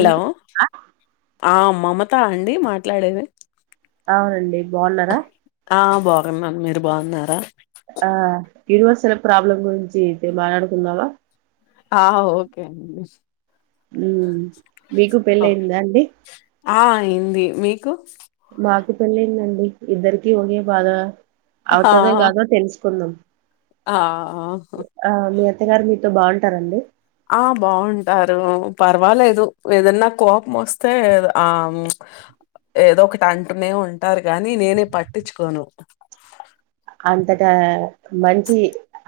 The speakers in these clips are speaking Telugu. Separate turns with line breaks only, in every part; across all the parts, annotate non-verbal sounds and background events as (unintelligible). ఎంట
ఆ మమత అండి మాట్లాడేది
అవునండి బాగున్నారా
బాగున్నా మీరు బాగున్నారా
ఆ యూనివర్సల ప్రాబ్లం గురించి అయితే మాట్లాడుకుందావా
ఆ ఓకే అండి
ఉ మీకు పెళ్ళ
ఆ ఆ!
అయిందా అండి
అయింది మీకు
కు పెళ్ళిందండి ఇద్దరికి ఒకే బాధ
ఆ
అవుతందా కాదో తెలుసుకుందాం
ఆ
అ్య గారు మీతో బాగుంటారండి
ఆ బాగుంటారు పర్వాలేదు ఏదన్నా కోపం వస్తే ఆ ఏదో ఒకటి అంటునే ఉంటారు కాగాని నేనే పట్టించుకోను
అంతట మంచి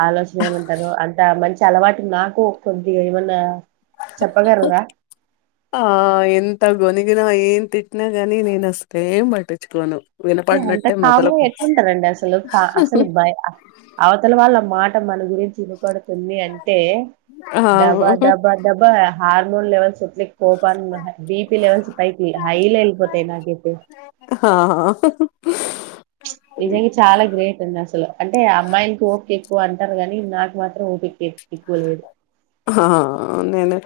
ఆలోచన ఏమంటారు అంత మంచి చ అలవాటు నాకు కొద్దిగా ఏమన్నా చెప్పగలరా
ఆ ఎంత గోని ఇ న ఏం తిట్నా గానీ నేను అస్తేం పట్టించుకోను
అంత
వినపడినట్టే
కామ
మెదలకు
ఎట్లుంటారంండి అసలు కా అసలు అవతల వాళ్ళ మాట మన గురించి వి పడుతుంది అంటే
ఆ
దబా దబా దబా హార్మోన్ లవెల్స్ ఉట్లే కోపాన్ బిపిి లవెల్స్ పై హైల వెల్పోతేాయి నాగైతే
హాా
ప్చ్ నిజం గా చాలా గ్రేట్ అండి అసలు అంటే అబ్బాయికి ఓపికేక్కువ అంట ంటారు కాని నాకు మాత్రం ఊప ఎక్కువలేదు
నేను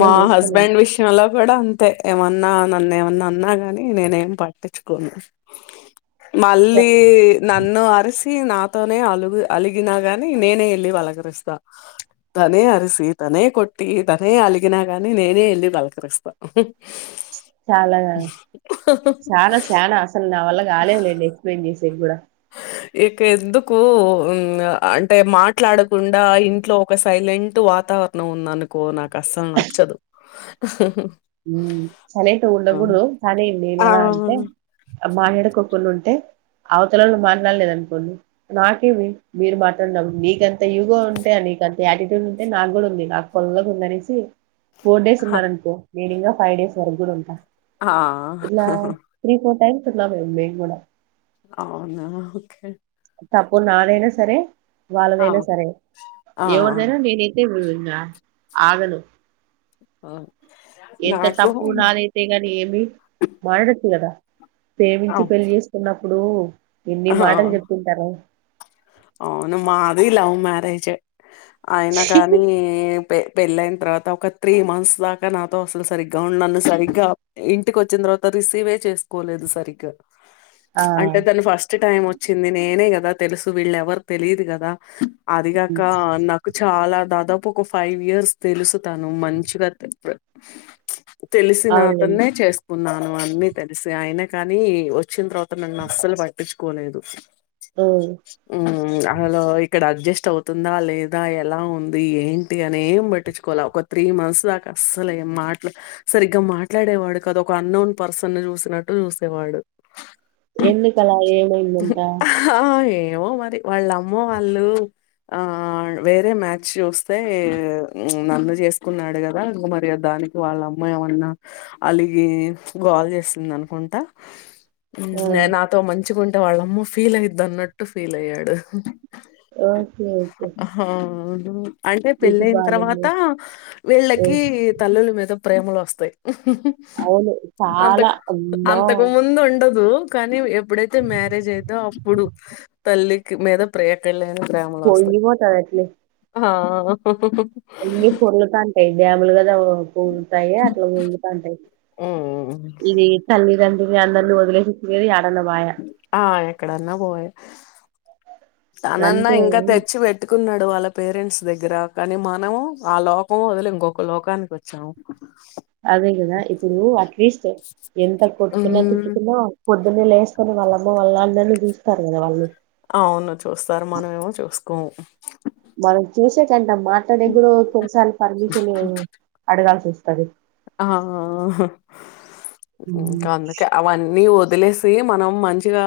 మా
చేసుకోలేను
హస్బెండ్ విషయంలో కూడా అంతే ఏమన్నా నన్ను ఏమ నన్న అన్నా గాని నేనేం పాట్టించుకోను
చ-
మళ్ళీ నన్ను అరసి నాతోనే అలుగు అలిగినా గాని నేనే వెళ్లిి వలకరిస్తా తనే అరిసి తనే కొట్టి తననే అలిగినగాని నేనే ఇల్ళ బలకరిస్తా
చాలా చాలా చాలా అసలు నా వల్ల కాలేదు లేడి ఎక్స్ప్లెయిన్ చేసి కూడా
ఇక ఎందుకు అంటే మాట్లాడకుండా ఇంట్లో ఒక సైలెంట్ వాతావరణం ఉందనుకో నాకు అస్సలు నచ్చదు
చలట
ఆ!
ఉండకూడ తదేం నేను
ఆ!
ఎలా అంటే మా ఎడకు కొన్ని ఉంటే అవతలంలో మాట్లాడలేద అనుకోండి నాకేమి మీరు మాట్లాడున మీకెంత యుగొ ఉంటే అని మీకంత యాటిట్యూడ్ ఉంటే నాకు కూడా ఉంది నాకు పుల్లగుంది అనేసి ఫోర్ డేస్
హా!
ఉన్నారనుకో నేను ఇంకా ఫైవ్ డేస్ వరకు కూడా ఉంట
ఆ!
ఇలా త్రీ ఫోర్ టైమ్స్ వున్నామే మేం కూడా
అవునా ఓకే
తప్పు నాదైనా సరే
ఆ!
వాళ్ళదైనా సరే
ఆ!
ఎవరిదైనా నేనైతే వినను ఇంగ ఆగను
అ ఆ
ఎంత
నాకు
తప్పు నాదయ్తే గాని ఏమి మాటడచ్చు కదా
ఆ!
ప్రేమించి పెళ్లి చేసుకున్నప్పుడు ఎన్ని
ఆ!
మాటలు చెపింటారు
అవును మాది లవ్ మ్యారేజు అయినా కానీ పే పెళ్ళయిన తర్వాత ఒక త్రీ మంత్స్ దాకా నాతో అసలు సరిగ్గా ఉండను సరిగ్గా ఇంటికి వచ్చిన తర్త తర్వాత రిసీవే చేసుకోలేదు సరిగ్గా
ఆ
అంటే తను ఫస్ట్ టైం వచ్చింది నేనే కదా తెలుసు వీళ్ళ ఎవరు తెలిదు కదా అదిగాక నాకు చాలా దాదాపు పొ ఒక ఫైవ్ ఇయర్స్ తెలుసుతను మంచిగ తిపెద్ తెలిసిన
అవునండి
అతనేే చేసుకున్నాను అన్ని తెలిసి ఆయన కాని వచ్చిన తర్వాత తను నన్ అస్సలు పట్టిచుకోలేదు
ఓ
ఊ అసలు ఈ ఇక్కడ అడ్జస్ట్ అవుతుందా లేదా ఎలా ఉంది ఏంటి అని ఏం పట్టించుకోల ఒక త్రీ మంత్స్ దాకా అస్సలేం మాట్లా సరిగ్గా మాట్లాడేవాడు కదా ఒక అన్నోన్ పర్సన్ చూసినట్టు చూసేవాడు
ఎందుకల ఏం
ఆహ్ అ ఏమో మరి వాళ్ళమ్మ వాళ్ళు ఆ వేరే మ్యాచ్ చూస్తే నను చేసుకున్నాడు కదా మరియాద దానికి వాళ్ళ అమ్మా ఏమన్నా అలిగి గోల్ చేసింది అనుకుంటా ఊ
ఆ
నే నాతో మంచిగుంటే వాళ్ళమ్మ ఫీల్ అయిది అన్నట్టు ఫీల్ అయ్యాడు
ఓకె ఓకె
ఊ అంటే పెళ్ళయిన తర్వాత
ఆ
వీళ్ళకి తల్లుల మీద ప్రేమలు వస్తాయి
అవును చాలా
అంతకు
అమ్మో
అంతకు ముందు ఉండదు కానీ ఎప్పుడైతే మ్యారేజ్ అయిందో అప్పుడు తల్లికి మీద ప్రేకలెద్ ప్రేమలోస్థాయ్
పొంగిపోతది అట్లే
ఆ (unintelligible)
అన్ని పొర్లుతాంటయ్ డ్యాములు కదా ఒ పూలుతాయి అట్లా పొంగుతంటయ్
ఉమ్
ఇది తల్లీదండ్రుల్ని అందరిని వదిలేసి కని ఇగ
ఆ ఎక్కడన్నా పోయే తనన్నా
అంతే
ఇంకా తెచ్చి పెట్టుకున్నడు వాళ్ళ పేరెంట్స్ దగ్గర కాని మనం ఆ లోకం వదిలి ఇంకొక లోకానికి వచ్చాము
అదే కదా ఇప్పుడు అట్లీస్ట్ ఎంత కొట్టుకున్నా
ఉమ్
తిట్టుకున్నా పొద్దున్నే లేస్తారు వాళ్ళమ్మ వాళ్ళు అన్నని చూస్తారు కదా వాళ్ళు
అవును చూస్తారు మనమేమో చూసుకోము
మనం చూసే కంట మాటడగుడో కొన్నిసార్ పర్మిషన్ అడగాల్సి వస్తది
ఆ ఆ ఆహ్
హ్మ్.
ఇంకా అందుకే అవన్నీ ఒద్ దిలేసి మనం మంచిగా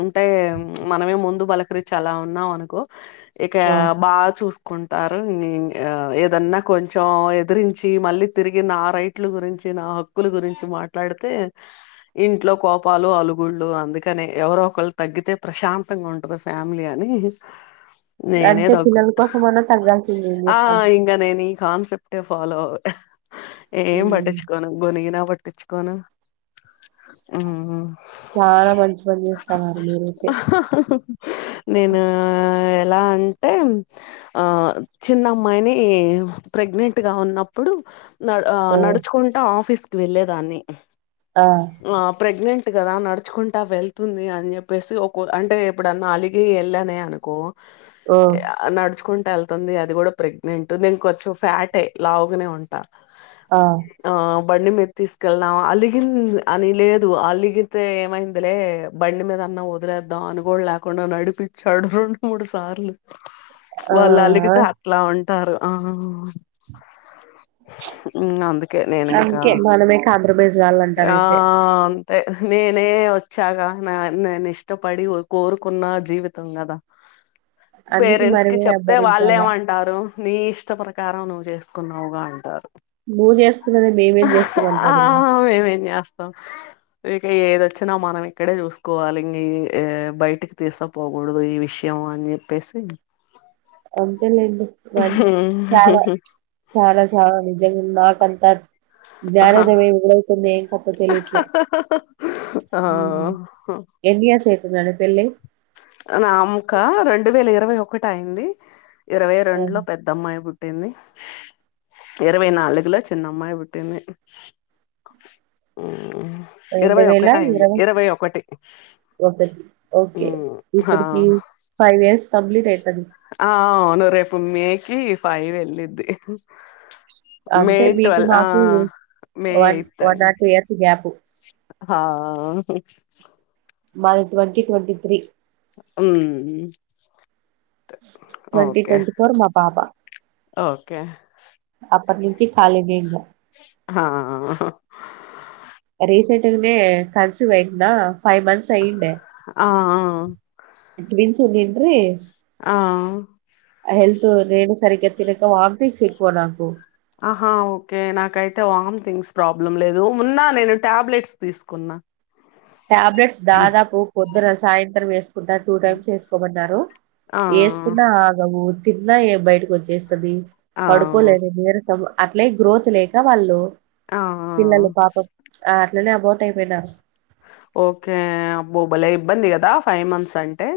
ఉంటే ప్చ్ మనమే ముందు బలకరించి అలా ఉన్నాం అనుకో ఇక
ఆ!
బాగా చూస్ కుంటారు ఇది ఏదన్నా కొంచెం ఎదిరించి మళ్ళీ తిరిగినా పైట్లు గురించి నా హక్కుల గురించి మాట్లాడితే ఇంట్లో కోపాలు అలుగుళ్ళు అం అందుకని ఎవరో ఒకళ్ళు తగ్గితే ప్రశాంతంగా ఉంటది ఫ్యామిలీ అని
అంతే
నేనేదగుత
పిల్లల కోసమన్నా తగ్గాల్సింది ఏం
ఆ
జేస్తాం.
ఇంగా నేని కాన్సెప్టే ఫాలో ఏం
హ్మ్.
పట్టించుకోను గునిగిన పట్ టిచ్చుకోను ఉమ్ ఉమ్
చాలా మంచి పని జేస్తన్నారు మీరైతే.
నేను ఎ లా అంటే అ చిన్నమ్మాయిని ప్రెగ్నెంట్గా ఉన్నప్పుడు
ఆ!
నడుచుకుంట ఆఫీస్ కి వెళ్లేదాన్ని
ఆ!
ఆ ప్రెగ్నన్ ట్ కదా నడుచుకుంటా వెళ్తుంది అని చెప్పేసి ఒక అంటే ఎప్పుడన్నా అలిగి ఎళ్ళానే అనుకో
ఓ!
య నడ్చుకుం ఎళ్తుంది అది కూడా ప్రెగ్నెంట్ నేను కొంచెం ఫ్యాటే లావుగానే ఉంటా
ఆ
ఆ బండి మీద తీసుకెళ్ళాం అలిగిం అని లేదు అలిగితే ఏమైందిలే బండి మీద అన్నా వదిలేద్దాం అని కూడా లేకుండా నడిపించాడు రెండు మూడు సార్లు
ఆ! ఆ!
వాళ్ళు అలిగితే అట్లా ఉంటారు ఆ ఇంగ అందుకే నేను ఇంకా
అందుకే మనమే కాంప్రమైజ్
ఆ
గావాలంటారైతే.
నేనే వచ్చాగా నా నేను ఇష్టపడి కోరుకున్న జీవితం కదా
అందుకే
పేరెంట్స్ కి
మనమే
చెప్తే
భరించాలా.
వాళ్ళేమంటారు నీ ఇష్ట ప్రకారం నువ్వు చేసుకున్నావు్గా అంటారు
నువ్వు చేస్తున్నది మేమేం
ఆ
చేస్తామంటారెమ్మో
మేమేం చేస్తాం ఇక ఏదొచ్చినా మనం ఇక్కడే చూసుకోవాలి ఇంగీ బయటికి తీస పోకూడదు ఈ విషయం మాన్ చెప్పేసి
అంతేలేండి మ చాలా చాలా చాలా నిజంగా నాకు పంతగ్
ఆహా.
జారదమే ఇవలైతుందేంకత్ తెలియట్లే ఉమ్
ఆ
ఎన్ని ఇయర్స్ అయితుందండి పెళ్ళై
నా ముఖ రెండు వేల ఇరవై ఒకటి అయింది ఇరవై రెండు లో పెద్దమ్మాయి పు ట్టింది ఇరవై నాలుగులో చిన్నమ్మాయి పుట్టింది ఉమ్ ఉ
రెండు
ఇరవై
వేల
ఒకటి అయింది ఇరవై ఒకటి
ఒకటి
ఉ
ఓకే
హా
ఇప్పటికి ఫైవ్ ఇయర్స్ కంప్లీట్ అయితది
ఆ అవును రేపు మేకి ఫైవ్ వెళ్ళద్ది మే
అంటే మీకు
ట్వల్ ఆ
మాకు
మే
వన్
ఎయిత్
వన్
అయింది
ఆర్ టూ ఇయర్స్ గ్యాప్
హ
మాది twenty twenty three
um
twenty
okay
twenty four మా పాప
ఓకే
అప్పటి నుంచి ఖాళీ గేంగా
హా
రీసెంట్గనే కన్సివ్ అయ్యిందా ఫైవ్ మంత్స్ అయిండె
ఆ
ట్విన్స్ ఉండుండ్రి
ఆ
ఆ హెల్త్ నేను సరిగ్గా తినక వాంథింగ్స్ ఎక్కువ నాకు
ఆహా ఓకే నాకైతే వామ్ థింగ్స్ ప్రాబ్లం లేదు ఉన్న నేను టాబ్లెట్స్ తీసుకు న్నా
టాబ్లెట్స్ దాదాపు పొద్దున సాయంత్రం ఎస్ కున్న టూ
హ్మ్.
టైమ్స్ వేసుకోమన్నారు
ఆ!
ఎసుకున్నా ఆగవు తిన్నా బయటకు వచ్చేస్ టది
ఆ!
పడుకోలేదు నీరసం అట్లే గ్రోత్ లేక వాళ్ళు
ఆ! ఆ! ఆ!
పిల్లలు పాపం ఆ అట్లనే అబోటు అయిపోయినారు
ఓకే అబ్బో బలే ఇబ్బంది కదా ఫైవ్ మంత్స్ అంటే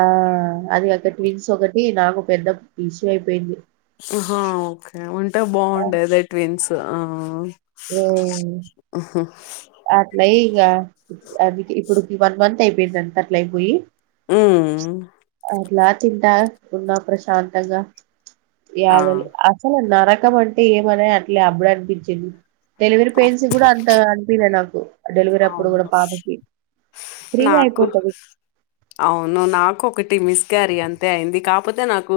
ఆ అది అక్క ట్విన్స్ ఒకటి నాకు పెద్ద ఇష్యూ అయిపోయింది
ఆహా ఓకే, ఉంటే బావుండేదే ట్విన్స్
ఉమ్
హుహు.
అట్లయి యా ప్ అదికి ఇప్పుడుకి వన్ మంత్ అయిపోయిందండట్ల అయిపోయి
ఉమ్
తింట ఉన్నా ప్రశాంతంగా
ఆ!
యాడ అసలు నర రకం అంటే ఏమోలే అట్లే అప్పుడనిపించింది. డెలివరీ
అ
పెయిన్స్ గూడా అంత అనిపీలే నాకు డెలివరీ అప్పుడు గూడా
అవును.
పాపకి ఫ్రీగా
నాకు
అయిపోతది
అవును నాకు ఒక టి మిస్ క్యారీ అంతే అయింది, కాపోతే నాకు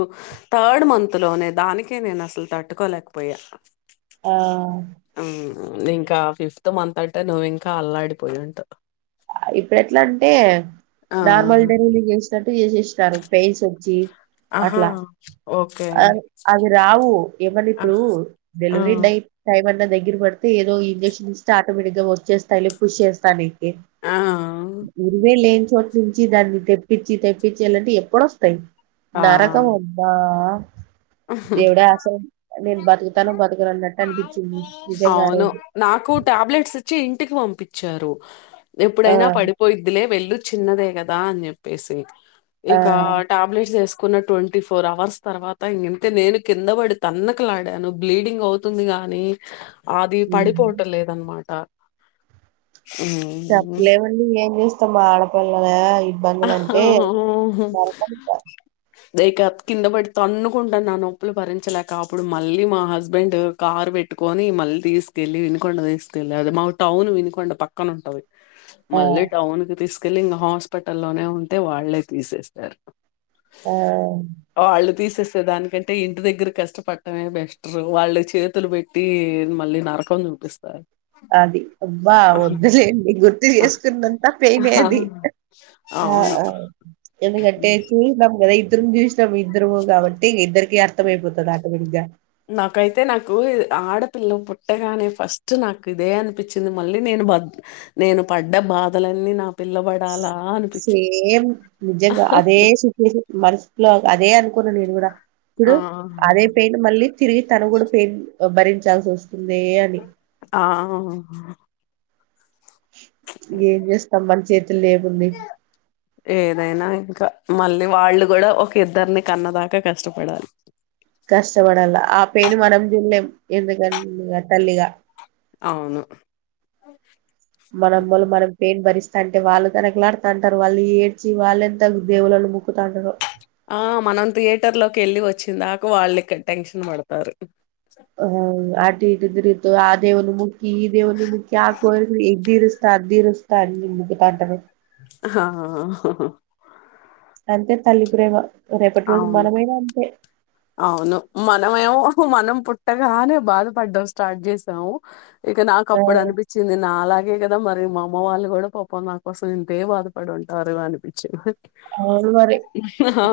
థాడ్ మంత్ లోనే దానికే నేనసల్ తట్టుకోల్ లేక్పోయా
ఆ
ఇంకా ఫిఫ్త్ మంత్ అంటే నువ్వు ఇంకా అల్లాడిపోయుంటవు
ఇప్పుడెట్లమ్టే
ఆ!
నార్మల్ డెలివలీ జేసి తట్టు చేసేసినారు పెయిన్స్ ఒచ్చి
ఆహా!
అట్లా
ఓకే.
అవ్ అవి రావు ఏమన్నా ఇప్పుడు
ఆహ్! ఆ!
డెలివరీ డైట్ టైం అన్నా దగ్గర బడితే ఏదో ఇంజెక్షనిస్తే ఆటోమేటిక్ గా వచ్చేస్తాయిలె పుష్ చేస్తానికి
ఆ!
ఇరివేలేని చోటు నుంచి దాన్ని తెప్పిచి తెప్పిచేయాలంటే ఎక్కడోస్తయి
ఆ!
నరకమబ్బా దేవుడా అసలు నేను బతుకుతానో బతకనో అన్నట్టు అనిపించింది నిజంగానరోజు
కు టాబ్లెట్స్ ఇచ్చి ఇంటికిపంపిచ్చారు
ఆ
ఎప్పుడైనా పడిపోయిద్ధిలే వెళ్ళు చిన్నదే గదాన్ జెప్పేసి
ఆ
ఇకా టాబ్లెట్సెస్ కున్న ట్వంటీ ఫోర్ అవర్స్ తర్వాత్ త ఇంగింతే నేను కింద పడి తన్నకలాడాను బ్లీడింగ్ అవుతుంది గాని అది
హ్మ్
పడిపోవటం లేదనమాట హ్మ్.
చెప్పలేమండి ఏం జేస్తాం ఆడపిల్లదే ఇబ్బందులంటే నరకమింక
దే కప్ కింద పడి తన్నుకుంటన్న నొప్పులు భరించలేక అప్పుడు మళ్ళీ మా హస్బెండ్ కారు పెట్ కొని మళ్ళీ తీసుకెళ్ళలి వినుకొండ తీసుకెల్లి అది మా టౌన్ వినుకొండ పక్కన ఉంటది
ఆ
మళ్ళీ టౌన్ కి తీసుకెల్లి ఇంకా హాస్పిటల్లోనే ఉంటే వాళ్ళే తీసేసారు.
ఆ
తీసేస దానికంటే ఇంటి దగ్గర కష్టపడ్డమే బెస్టరో వాళ్ళు చేతులు పెట్టి మళ్ళీ నాక్ రకం చూపిస్తారు
అది అబ్బా
ఆహా.
వద్దులేండి గుర్తు చేసుకున్నంతా పెయినే
ఆహా.
అది ఆ
అవును
ఎందుకంటే చూస్నం గదా ఇద్దరం చూసినాం ఇద్దరుము కాబట్టి ఇద్దరికి అర్థమయిపోతది ఆటోమేటిక్ గా
నాకైతే నాకూ ఆడపిల్ల పుట్టగానే ఫస్ట్ నాకు ఇదే అనిపించింది మళ్ళీ నేను బడ్ నేను పడ్డ బాధలన్నీ నా పిల్లబడాల
సేమ్ నిజంగా అదే సిచ్యుయేషన్ మనసులో అదే అనుకున్నా నేను గూడ
ఆ!
ఇప్పుడు అదే పెయిన్ మళ్ళీ తిరిగి తను గూడ పెయిన్ భరించాల్సోస్తుందే అని
ఆ ఆ ఆ
ఏం చేస్తాం మన చేతులు ఏముంది
ఏదైనా ఇంకా మళ్ళీ వాళ్ళు గూడ ఒక ఇద్దరిని కన్నదాకా కష్టపడాలి
కష్టపడాల్ల ఆ పెయిన్ మనం తిన్లేం ఎందుకన్ ఇగ తల్లిగా
అవును
మనం మల్ల మనం పెయిన్ భరిస్ స్థాంటే వాళ్ళు తనకులాడుతాంటరు వాళ్ళు ఏడ్చి వాల్లెంత దేవులను మొక్కుతాంటరో
ఆ మనం థియేటర్ లోకెళ్ళి వచ్చిన్దాకా వాల్లిక్కడ టెన్షన్ పడతారు
ఆ అటిట్ ద్రి ఇ ఆ దేవను ముఖి ఈ దేవను ముఖి ఆకు ఎగదిరుస్తా అది ఇరుస్తా అ ని అంటారు
ఆ
అంతే తల్లి ప్రేమ రేపటి రోజు
అవును
మనమైనా అంతే
అవును మనమేమో మనం పుట్టగానే బాధపడ్డం స్టార్ట్ చేసాము ఇక నాకు
ఆ
అప్పుడు అనిపించింది నా అలాగే ఇ కదా మరి మా అమ్మ వాళ్ళు కూడా పాపం నా కోసం ఇంతే బాధపడి ఉంటారు అనిపించి
అవును మరి
హా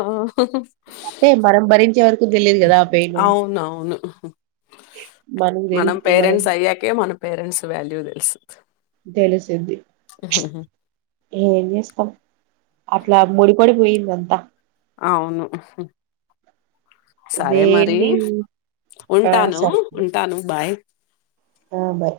అంటే మనం భరించే వరకు తెలియదు కదా ఆ పెయిన్
అవును అవును
మనకు తెలి
మనం పేరెంట్స్ అయ్యాకే మన పేరెంట్స్ వాల్యూ తెలుస్తు
తెలిసిద్ది ఏం చేస్తాం అట్లా ముడిపడి పోయింది అంతా
అవును ఉహూ సరే మరి
దేన్ని ఆ
ఉంటాను
సరే
ఉంటాను బాయ్
ఆ బాయ్